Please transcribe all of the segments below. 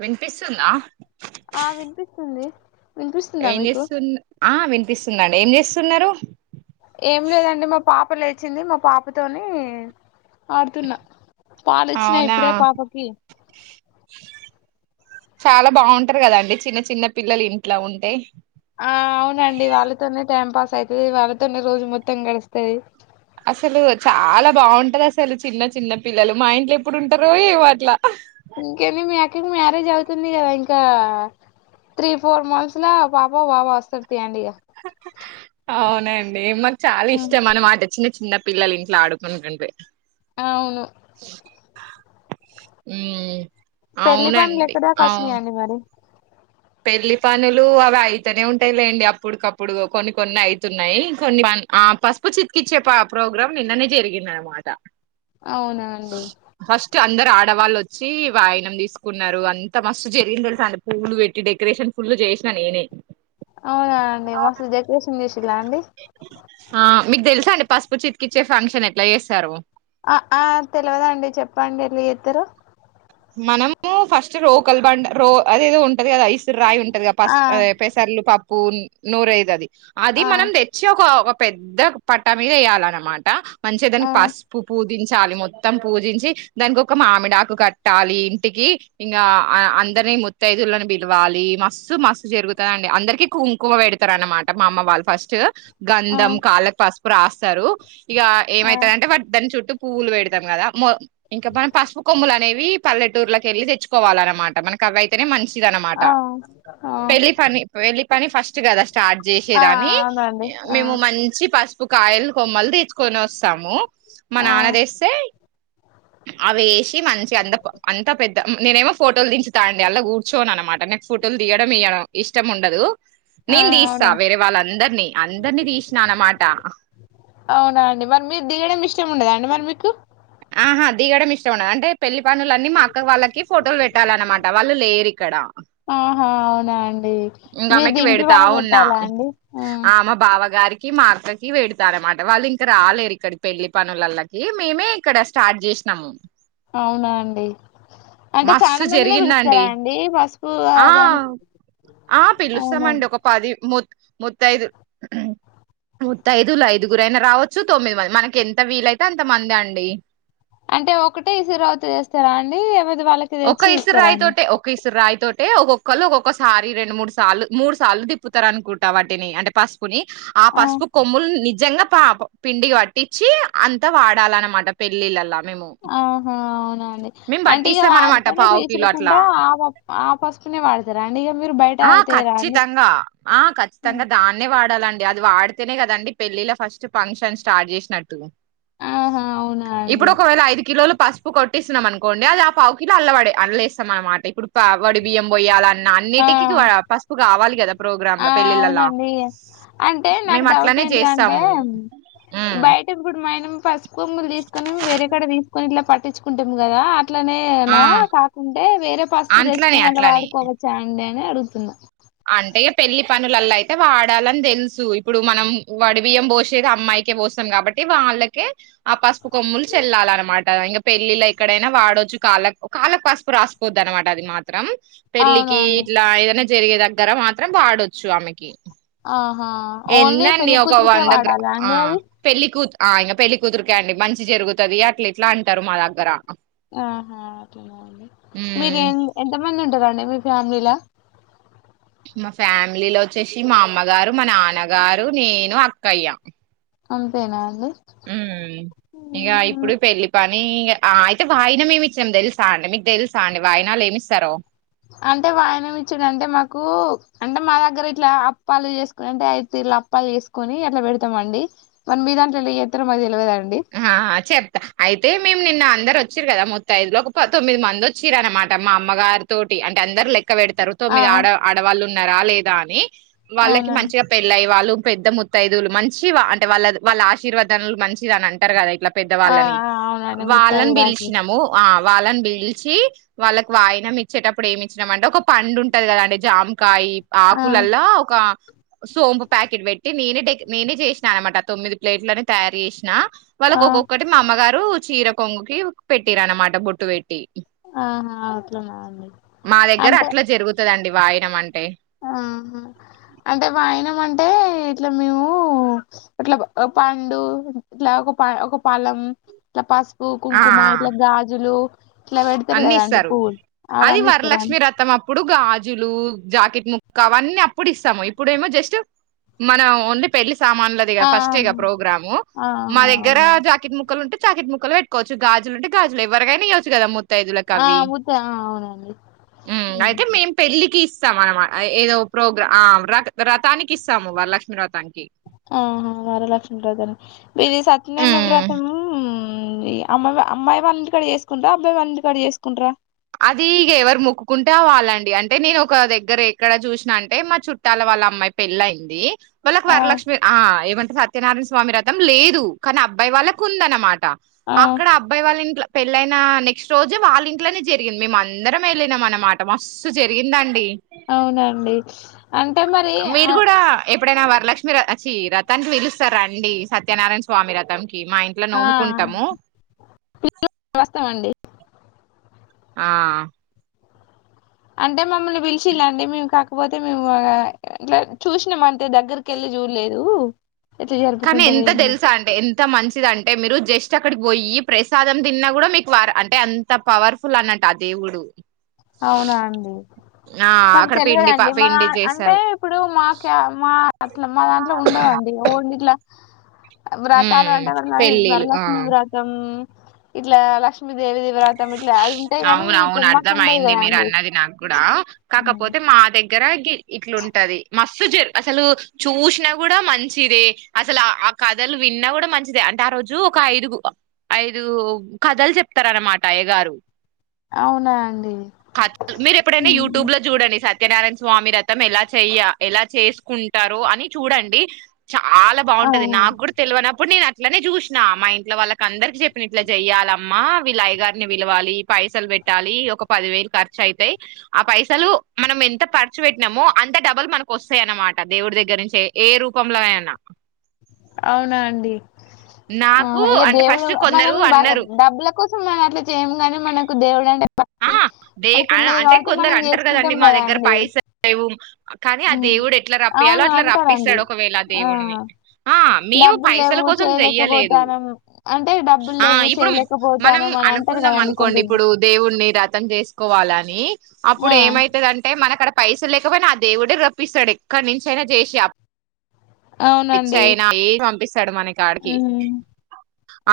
వినిపిస్తుందా! ఆ వినిపిస్తుంది. వినిపిస్తుందా ఏం మీకు చేస్తునన్ ఆ వినిపిస్తుందండి ఏం జెస్తున్నరు ఏం లేదండి మా పాప లేచింది. మా పాపతోని ఆడుతున్న పాలిచ్చినా అవునా ఇప్పుడే పాపకి చాలా బావుంటరు కదండి చిన్న చిన్న పిల్లలు ఇంట్ల ఉంటే ఆ అవునండి వాళ్ళతోనే టైం పాస్ అయితది. వాళ్ళతోనే రోజు మొత్తం గడుస్తది అసలు చాలా బాగుంటది అసలు చిన్న చిన్న పిల్లలు మా ఇంట్లో ఎప్పుడుంటరో ఏమో అట్ల ఇంకేది మీ అక్కకి మ్యారేజ్ అవుతుంది గదా ఇం ఇంకా త్రీ ఫోర్ మంత్స్ లా పాపో బాబో వస్తడు తీయండి ఇగ [unintelligible] అవునండి మాకు చాలా హ్మ్ ఇష్టం అన్న మాట చిన్న చిన్న పిల్లలు ఇంట్లో ఆడుకుంటుంటే. అవును. ఉమ్ పెళ్లి పనులు అవునండి ఎక్కడిదాకా అవు వచ్చినాయి అండి మారి. పెళ్లి పనులు అవి అయితనే ఉంటాయిలేండి అప్పుడికప్పుడు కొన్ని కొన్ని అయితున్నాయి కొన్ని. ఆహ్ పసుపు చిత్కిచ్చే ప్రోగ్రాం నిన్ననే జరిగింది అనమాట. అవునా అండి ఫస్ట్ అందరు ఆడవాళ్ళు వచ్. వచ్చి వాయినం తీసుకున్నారు అంత మస్తు జరిగింది తెలుస అండి పూలు పెట్టి. డెకరేషన్ ఫుల్ చేసినా నేనే. అవునాండి మస్తు డెకరేషన్ చేస్. ఆహ్ మీకు తెలుసా అండి పసుపు చితికిచ్చే ఫంక్షన్ ఎట్ల చేస్తారో. ఆహ్ ఆహ్ తెలవదండి చెప్పండి. ఎట్ల చెత్తరో. మనము ఫస్ట్ రోకల్ బండ రో అదేదో ఉంటది కదా ఈసురు రాయి ఉం. ఉంటది కదా ఆ పసుప్ ఆహ్ పెసర్లు పప్పు నూరైతాది అది ఆ మనం తెచ్చి ఒక. పెద్ద పట్టా మీద వేయాలన్నమాట మంచిగా ఆ దానికి పసుపు పూస్. పూజించాలి. మొత్తం పూజించి, దానికి ఒక మామిడాకు కట్టాలి ఇంటికి. ఇంగ ఆహ్ అందరినీ మొత్. ముతైదులను పిలవాలి మస్త్ మస్త్ జరుగుతదండి అందరికి కుంకుమ పెడతారు అన్న మాట. మా అమ్మ వాళ్ళు ఫస్ట్ ఆ గంధం కాళ్ళకు పసుపు రాస్తారు. ఇక ఆ ఏమైతదంటే వాటి దాని చుట్టూ పువ్వులు పేడతాం కదా మొ ఇంకా మనం పసుపు కొమ్ములు అనేవి. పల్లెటూర్లోకెళ్ళి తెచ్చుకోవాలి అన్నమాట మనకు అవి అయితేనే మంచి. ఇదనమాట ఆ ఆ పెళ్లి పని వెళ్లి. కానీ ఫస్ట్ కదా స్టార్ట్ ఆ చేసేదాని అవునండి ఆ మేము మంచి పసు. కాయలు కొమ్మలు తీసుకొని వస్తాము. మా ఆ నాన్న తెస్తే అవి వేసి మంచిగా అంత. అంత పెద్ద నేనేమో ఫోటోలు దించుతా అండి అండ్ల కూర్చోను అనమాట నెక్స్ట్ ఫోటోలు దియడం ఇయ్యడం. ఇష్టం ఉండదు. ఆ నేను తీస్తా అవునా వేరే వాళ్ళ అందర్నీ అందరినీ తీసినా అన్నమాట. అవునా అండి మరి మీకు దిగడం ఇష్టం ఉండదా అండి మరి మీకి. ఆహా దిగడం ఇష్టం ఉండదు అంటే. పెళ్లి పనులన్నీ మాఅక్క వాళ్ళకి ఫోటోలు పెట్టాలనమాట వాళ్ళు లేరు ఇక్కడ. ఆహా అవునా అండి ఇంకా మీరు ఆమెకి దింపి పెడతా వాళ్ళకి ఉన్నా పెట్టాలా అండి ఆ ఆహ్ మా బావగారికి. మా అక్కకి పెడతారనమాట వాళ్ళు ఇంక రాలేరు ఇక్కడకి పెళ్లి పనులలకి మేమే. ఇక్కడ స్టార్ట్ చేసినాము. అవునా అండి. అంటే చాలా మస్తు మందినే జరిగిందండి పిలుస్తారా అండి పసుపు దానికి. ఆహ్ అవునా పిలుస్తామండి ఒక పది ముత్ మత్తైదు. ముత్తైదులు ఐదుగురు అయినా రావచ్చు తొమ్మిది మంది మనకి ఎంత వీలు అయితే ఎంత మంది అండి. అంటే ఒకటే ఇసిరురాయితో చేస్తారా అండి ఎవ. ఒక ఇసురురాయి తోటే ఒక ఇసురురాయి. త ఒక్కొక్కళ్ళు ఒకొక్కసారి రెండు మూడు సార్లు మూడు సార్లు తిప్పుతారు అనుకుంటా వాటిని అంటే ఫస్ట్. ని ఆ పసుపు కొమ్ముల్. ని జర్ర పాపం పిండికి పట్టించి అంతా వాడాలన్నమాట పెళ్ళిళ్ళలా. మేము ఆహ్. మేము అంటే ఇంకా పట్టిస్తాం అనమాట వాటితోనే పావు కిలో విసురుకుంట అట్లా ఆహ్ ఆ పసుపునే వాడు ఆహ్ ఖచ్చితంగా ఆహ్ ఖచ్చితంగా దాన్నే వాడాలం. అది వాడితేనే కదండి పెళ్ళిల ఫస్ట్ ఫంక్షన్ స్టార్ట్ చేసినట్టు. ఆహా అవునా అండి ఇప్పుడు ఒకవేళ ఐదు కిలోలు పసుప్ ఇప్పుడు కొట్టిస్తున్నాం అనుకోండి అది ఆ పావుకిలో అల్లవడ అల్లేేస్తాం అనమాట ఇప్పుడు ప వడి బియ్యం పోయాలన్నా అన్. టిక్కిట్ పసుపు కావాలి. లో ఆహ్ పెళ్ళిళ్ళలా అవునండి. అంటే నాకు మేము డౌట్ అట్లనే ఏంటింటే చేస్తాము ఉమ్ బయట కూడా మనం పసుపు కొమ్ములు తీసుకొనిము వేరే కడ తీసుకొని ఇట్లా పట్టించుకుంటాం కదా ఆ అట్లనేనా కాకుంటే వేరే పసుపు అట్లనే తెచ్చుకొని అలా అట్లనే వాడుకోవచ్చా అండి అడుగుతున్నా అంటే పెళ్లి పనులల్లో అయితే వాడాలని తెలుసు ఇప్పుడు మనం వడి బియ్యం పోసేది అమ్మాయికే పోస్తాం కాబట్టి వాళ్ళకే ఆ పసుపు కొమ్ములు చెల్లాలన్నమాట ఇంకా పెళ్లిళ ఎక్కడైనా వాడొచ్చు కాళ్లు కాళ్లకు వా పసుపు రాసిపోద్ అనమాట అది మాత్ర మాత్రం అవునా పెళ్ళికి అండి ఇట్లా ఏదైనా జరిగే దగ్గర మాత్రం వాడొచ్చు ఆమెకి ఆహా ఓన్లీ ఎన్నెన్ని పెళ్లి ఒక కూతురికే వాదా గ్రా వాడాలా ఆ అండి అది పెళ్ళికూత్ ఆ ఇగ పెళ్లి కుదిరికాయండి మంచి జరుగుతుది అట్లా ఇట్లా అంటారు మా దగ్గర ఆహా అట్లనా అండి మీరు ఉమ్ ఎంత మంది ఉంటారండి మీరు ఫ్యామిలీలా మా ఫ్యామిలీలో వచ్చేసి మా అమ్మగారు మా నాన్నగారు నేను అక్కయ్య అంతేనా అండి ఉ ఇక ఇప్పుడు హ్మ్. పెళ్లిపాటి అయితే వాయినం ఏమి ఇచ్చాం తెలుసా అండి మీకు తెలుసా అండి వాయనాలు ఏమిస్తారో అంటే వాయనంచ్చడు అంటే మాకు అంటే మా దగ్గర ఇట్లా అప్పాలు చేసుకుని అంటే అయితే ఇలా అప్పాలు చేసుకొని అట్లా పెడతామండి మన మీ దాంట్లో ఎత మది తెలివదండి ఆ చెప్తా అయితే మేము నిన్న అందరు వచ్చిరు కదా ముత్త ఐదు లో ఒక తొమ్మిది మంది వచ్చిర అనమాట మా అమ్మగారితోటి అంటే అందరు లెక్క పక్క పెడతారు ఆ తొమ్మిది ఆడ ఆడవాళ్ళు ఉన్నారా లేదా అని వాళ్ళకి అవునండి మంచిగా పెళ్ళయి వాళ్ళు పెద్ద ముత్తయిదులు మంచి అంటే వాళ్ళ వాళ్ళ ఆశీర్వాదనలు మంచిది అని అంటారు కదా అట్లా ఆ పెద్దవాళ్ళని ఆ అవునండి వాళ్ళని ముత్తైదువురాకి పిలిచినాము ఆ వాళ్ళని పిలిచి వాళ్ళకి వాయినం ఇచ్చేటప్పుడు ఏమి ఇచ్చినాం అంటే ఒక పండు ఉంటది కదాండి జామ్ ఒకకా ఈ ఆ ఆకులల్లా ఒక సోంపు ప్యాకెట్ పెట్టి నేనే నేనే చేసినా అనమాట తొమ్మిది ప్లేట్లని తయారు చేసిన వాళ్ళకి ఆ ఒక్కొక్కటి మా అమ్మగారు చీర కొంగుకి పెట్టిరు అనమాట బొట్టు పెట్టి ఆహా అట్లనా అండి మా దగ్గర అంటే అట్లా జరుగుతుందండి వాయన అంటే ఆహా అంటే వాయనం అంటే ఇట్లా మేము ఇట్లా పండు ఇట్లా ఒక ప ఒక ఫలం ఇట్లా పసుపు ఆ కుంకుమ ఇట్లా గాజులు ఇట్లా పెడతారు అన్ని కదా అండి ఇస్తారు పువ్వులు అది అవన్నీ ఇస్తారా వరలక్ష్మి అండి రతం అప్పుడు గాజులు జాకెట్ ముక్క అవన్నీ అప్పుడు ఇస్తాము ఇప్పుడు ఏమో జస్ట్ మన ఓన్లీ పెళ్లి సామాన్లది ఆ ఫస్ట్ ఇగ ప్రోగ్రామ్ ఆ ఆ! మా ఆ! దగ్గర అవునండి జాకెట్ ముక్కలు ఉంటే జాకెట్ ముక్కలు పెట్కోవచ్చుగాజులుంట గాజలు ఎవరికనా ఇవచ్చుదా మత్త ముత్తయిదువలు ఆ కవి ముత్త ఆ! అవునండి హ్మ్. అయితే మేం పెళ్ళికిస్త ఇస్తాం అనమా ఏదో ప్రోగ్రామ్ ర రథానికి ఇస్తాము వర లక్ష్మీ వ్రథానికి ఆహా వరలక్ష్మి వ్రతాన్ని మీది సత్యనయ మ్మ్ వ్రతము అమ్మాయి అమ్మాయి వాళ ఇంటి కాడ చేసుకుంటారా అబ్బాయి వాళ ఇంటికాడ చేసుకుంటారా అది ఇ ఎవరు మక్కుంటే వాళ్ళండి అంటే నేను ఒక దగ్గర ఎక్కడ చూసినా అంటే మా చుట్టాల వాళ్ళ అమ్మాయి పెళ్ళ అయింది వాళ్ళకి ఆ వరలక్ష్మి ఆ ఏమంటే సత్యనారాయణ స్వామి వ్రథం లేదు కానీ అబ్బాయి వాళ్ళకు ఉందన్నమాట ఆ అక్కడ అబ్బాయి వాళ్ళ ఇంట్ల పెళ్ళయిన నెక్స్ట్ రోజే వాళ్ళ ఇంట్నే జరిగింది మేముమందరం వెళ్ళినాం అనమాట మస్తు జరిగిందండి అవునండి అంటే మరి ఆ మీరు కూడా ఎప్పుడైనా వరలక్ష్మి వచ్చి వ్రథానికి పిలుస్తారు రండి సత్యనారాయణ స్వామి వ్రథం మా ఇంట్లో ఆ నోముకుంటాము వస్తామండి ఆ అంటే మమ్మల్ని పిలిచిల్ండి మేము కాకపోతే మేము ఇట్లా చూసినా మ అంతే దగ్గరికి వెళ్ళి క్యూ లేదు. కానీ ఎంత తెలుసా? అంటే ఎంత మంచిది అంటే. మీరు జస్ట్. చక్ అక్కడికి పోయి ప్రసాదం తిన్నా కూడా, మీకు వార అంటే అంత పవర్ఫుల్ అన్నట్టు, ఆ దేవుడు! అవునా అండి? ఆ మాకు అక్కడ పిండి ప తెల్వదండి? మా పిండి అంటే. చేస్తారు ఇప్పుడు, మాక క్యా మాక అట్లా, మా దాంట్లో ఉండదండి ఏమోన్డిట్లా? వ్రతాలు ఉమ్ అంటే, వరల పెళ్ళిళ్ళు ఆ వరలక్ష్మి వ్రతం. ఇట్లా, లక్ష్మీదేవి ధీ వ్రతం. ఇట్లా యాద్ కుంటే కాని, పోమ్మ. అర్థం అయింది మీరు అన్నది నాకు కూడా, హ్మ్. కాకపోతే మా దగ్గర గి ఇట్లుంటది మస్త. సుజిర్, అసలు చూశ్న గుడా మంచిదే. అసలు ఆ ఆ కథలు, విన్నా కూడా మంచిదే. అంటే. రోజు ఒక ఐదుగు, ఐదు కథలు చెప్తారనమాట అయ్యగారు. అవునా అండి కథ [unintelligible] ల, మీరు ఎప్పుడైనా హ్మ్. యూట్యూబ్ లో చూడండి? సత్. సత్యనారాయణ స్వామి వ్రతం ఎలా చెయ్య? ఎలా చేసుకుంటారో? అని చూడండి. చాలా బాగుంటది! అవునా నాకు కూడా తెలివనాప. ఇప్పుడు, నేను అట్లనే జూశ్న. మా ఇంట్లో వాళ్లక అందరికి చెప్పిన, ఇట్లా చెయ్యాలమ్మా విల్లా అయగారిని విలవాలి. పైసలు పెట్టాలి. ఒక పది వేలు ఖర్చు అయితాయి. ఆ పైసలు మనం ఎంత ఖర్చు పెట్టినమో, అం. అంటే, డబులు మనకు వస్తాయ అన్నమాట. దేవుడి దగ్గర నుంచ, ఏ రూపంలో అయిన్నా. అవునా అండి? ఇమ. ఆ అయ్యే దేవుడు. మనం బాగా. డబ్బుల కోసం మనం అట్లా చేయము గాని, మనకు దేవుడు అంటే. ఆ, భక్తి దే మనకు ఉన్నది అంటే కాబట్టి కొందరు మనం అంటారు కదండి? చేసుకుంటాం మా కదా దగ్గర అండి పైసల్ లేవు కానీ, ఆ దే. ఉమ్. దేవుడు ఎట్లా రప్పియాలో, అవును అట్లా అంటారండి రప్పిస్తాడు. ఒకవేళ ఆ దేవున్ని. ఆ, మేము డబ్బులు పైసల లేవు కోసం జేయ్యలేదు? చేయలేకపోతానం అంటే డబ్బులు లేవు ఇప్పుడు మనం అం. చేయలేకపోతానం అని అంటారు అనుకున్నాం, కదండి అనుకోండి. కొందరు ఇప్పుడు దేవుడని. వ్రతం జేసుకోవాలి అని, ఆ అప్పుడు ఏమైతుదంటే? మనక అక్కడ పైసలు లేకపోయినా అధ. దేవుడే రప్పస్తాడు. ఎక్కడి నుంచి అయినా, జేసి అప్. రిచ్ అవునండి అయినా, ఏది పంపిస్తాడు. మనకి ఆడికి. ఉమ్.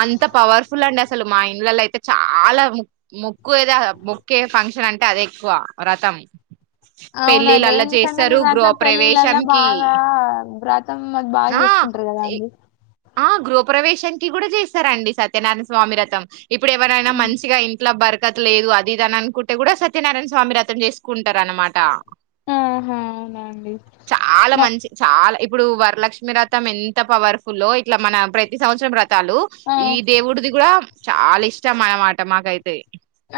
అంత పవర్ఫుల్ అండి. అసలు! మా ఇండ్లలో అయితే చాలా ముక, ముక. ఎక్కువ, ఏదోహ. మోక్కే ఫంక్షన్ అంటే అదే ఎక్కువ వ్రతం. అవునండి, ఎందుకండి? మీ దాంట్లో పెళ్లిళ్లలో గృహప్రవేశంకి బాగా బ్రత్. మొత్తం, అద బాగా ఆ చేసుకుంటారు కదా అండి? ఆ గృహప్రవేశానికి గుడా చేస్తారంండి, సత్యనారాయణ స్వామి వ్రతం. ఇప్పుడు ఎవరైనా, మంచిగా ఇంట్లో బత. యన్ కట్లా లేదు. అది-ఇద అనన్ కుటే గుడా, సత్యనారాయణ స్వామి వ్రతం జేసుకుంటార అనమాట. ఆహా అవునండి చాలా మ- మంచి, చాలా ఇప్. ఇప్పుడు వరలక్ష్మి వ్రతం, ఎంత పవర్ ఫుల్ లో ఇట్లా మన ప్రతి సంవత్సరం వ్రత. వ్రతాలు, ఆ. ఈ దేవుడిది కూడా చాలా ఇష్టం అనమాట మాకైతే.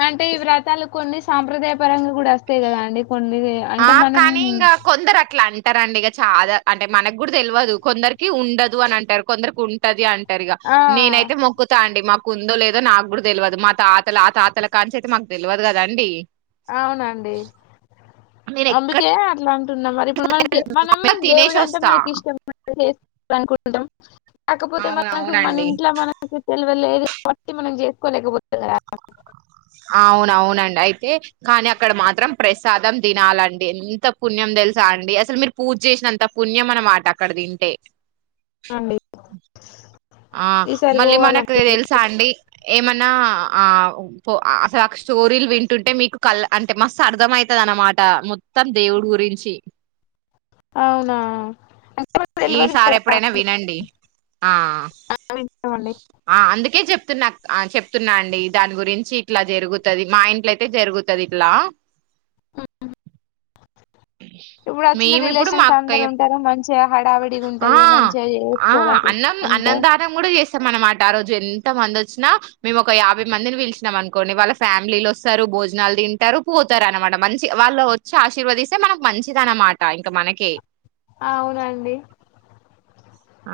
అంటే, ఈ వ్రతాలు కొన్ని సాంప్రదాయ పరంగా కూడా వస్తాయి కదా అండి? కొన్ని అంటే ఆ మనం కానీ, ఇంగా కొందరు అట్లా అంట. అంటారంండి ఇగా చాలా, అంటే మనకు కూడా తెల్వదు. కొందరికి ఉండదు అని అంటారు, కొందరికి ఉంటంది అం. టరిగా, ఆ! నేనైతే మొక్కుతా అండి! మాకు నాకు ఉందో లేదో? నాకు గుడా తెల్వదు? మా తాతలు, ఆ తాతల కన్నుంచి అయితే మాకు తెల్వదు కదా అండి? అవునండి! నేను ఎక్కడ అంబికే అట్లా. టున్నాం, మరి ఇప్పుడు మనకే. మనం తినేసి దేవుడు అంటే వస్తా మనకి ఇష్టం. మన [unintelligible] చేసు [unintelligible] కోవాల అనుకుండం. కాకపోతే! మనకి మన అవునవునండి ఇంట్లో, మనకి తెలివలేదు కా [unintelligible] బట్టి మనం జేసుకోలేకపోత. అవున, అవునండి. అయితే, కానీ అక్కడ మాత్రం ప్రసాదం. తినాలండి. ఎంత పుణ్యం తెలుసా అండి? అసలు మీరు పూజ చేసిన అంత పుణ్యం, అనమాట అక్కడ తింటే. అండి. ఆ హా! ఈసారి మళ్ల మనకు పోవాలండి. తెలుసా అండి? ఏమన్నా, ఆ పో. అసలు స్టోరీలు వింటుంటే, మీకు కల్ అంటే. మస్తు అర్ధమైతది అన్న. నామాట, మొత్తం దేవుడు గురించి. అవునా! ఈ తెలవదు సారి కదా ఎప్పుడైనా వినండి ఆ చాలా ఇష్టమండి చెప్తునక్ ఆ చెప్తున్నా అండి దాని గురించి ఇట్లా జరుగుతది మా ఇంట్ల అయితే జరుగుతది ఇట్లా మ్మ్మ్ ఇప్పుడు వచ్చిన మేము ఇప్పుడు మా రిలేషన్స్ అక్కయ్య అందరు ఉంటారు మంచిగా హడావడిగా ఉంటది మంచిగా చేసుకోవలనుకుంటున్న అన్నందానం కూడా చేస్ స్తామనమాట ఆ రోజు ఎంత మంది వచ్చినా మేము ఒక యాభై మందిని పీలిచినాం అనుకోండి వాళ్ళ ఫ్యామిలీలు వస్తారు భోజనాలు తింటారు పోతారు అనమాట మంచి వాళ్ళు వచ్చి ఆశీర్వాదిస్తే మనకు మంచిది అనమాట ఇంకా మనకే ఆవునండి ఆ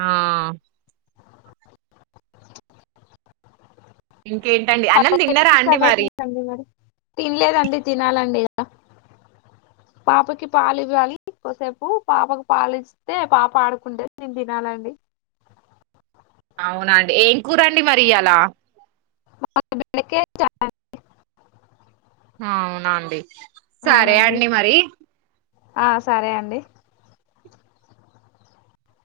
ఇంకేంటండి అన్నం కాకపోతే తిన్నారా ఎప్పుడు అండి స్టార్ట్ మరి అవుతుందండి మరి తినలేదండి తినాలండి ఇగ పాపకి పాలు ఇవ్వాలి కొసేపు పాపకు పాలు ఇస్తే పాప ఆడుకుంటే నేను తినాలండి అవునండి ఏం కూరండి మరి ఇయలా మాది బెండకాయ చారండీ అవున అండీ సరే అవునండి అండి మరి ఆ సరే అండి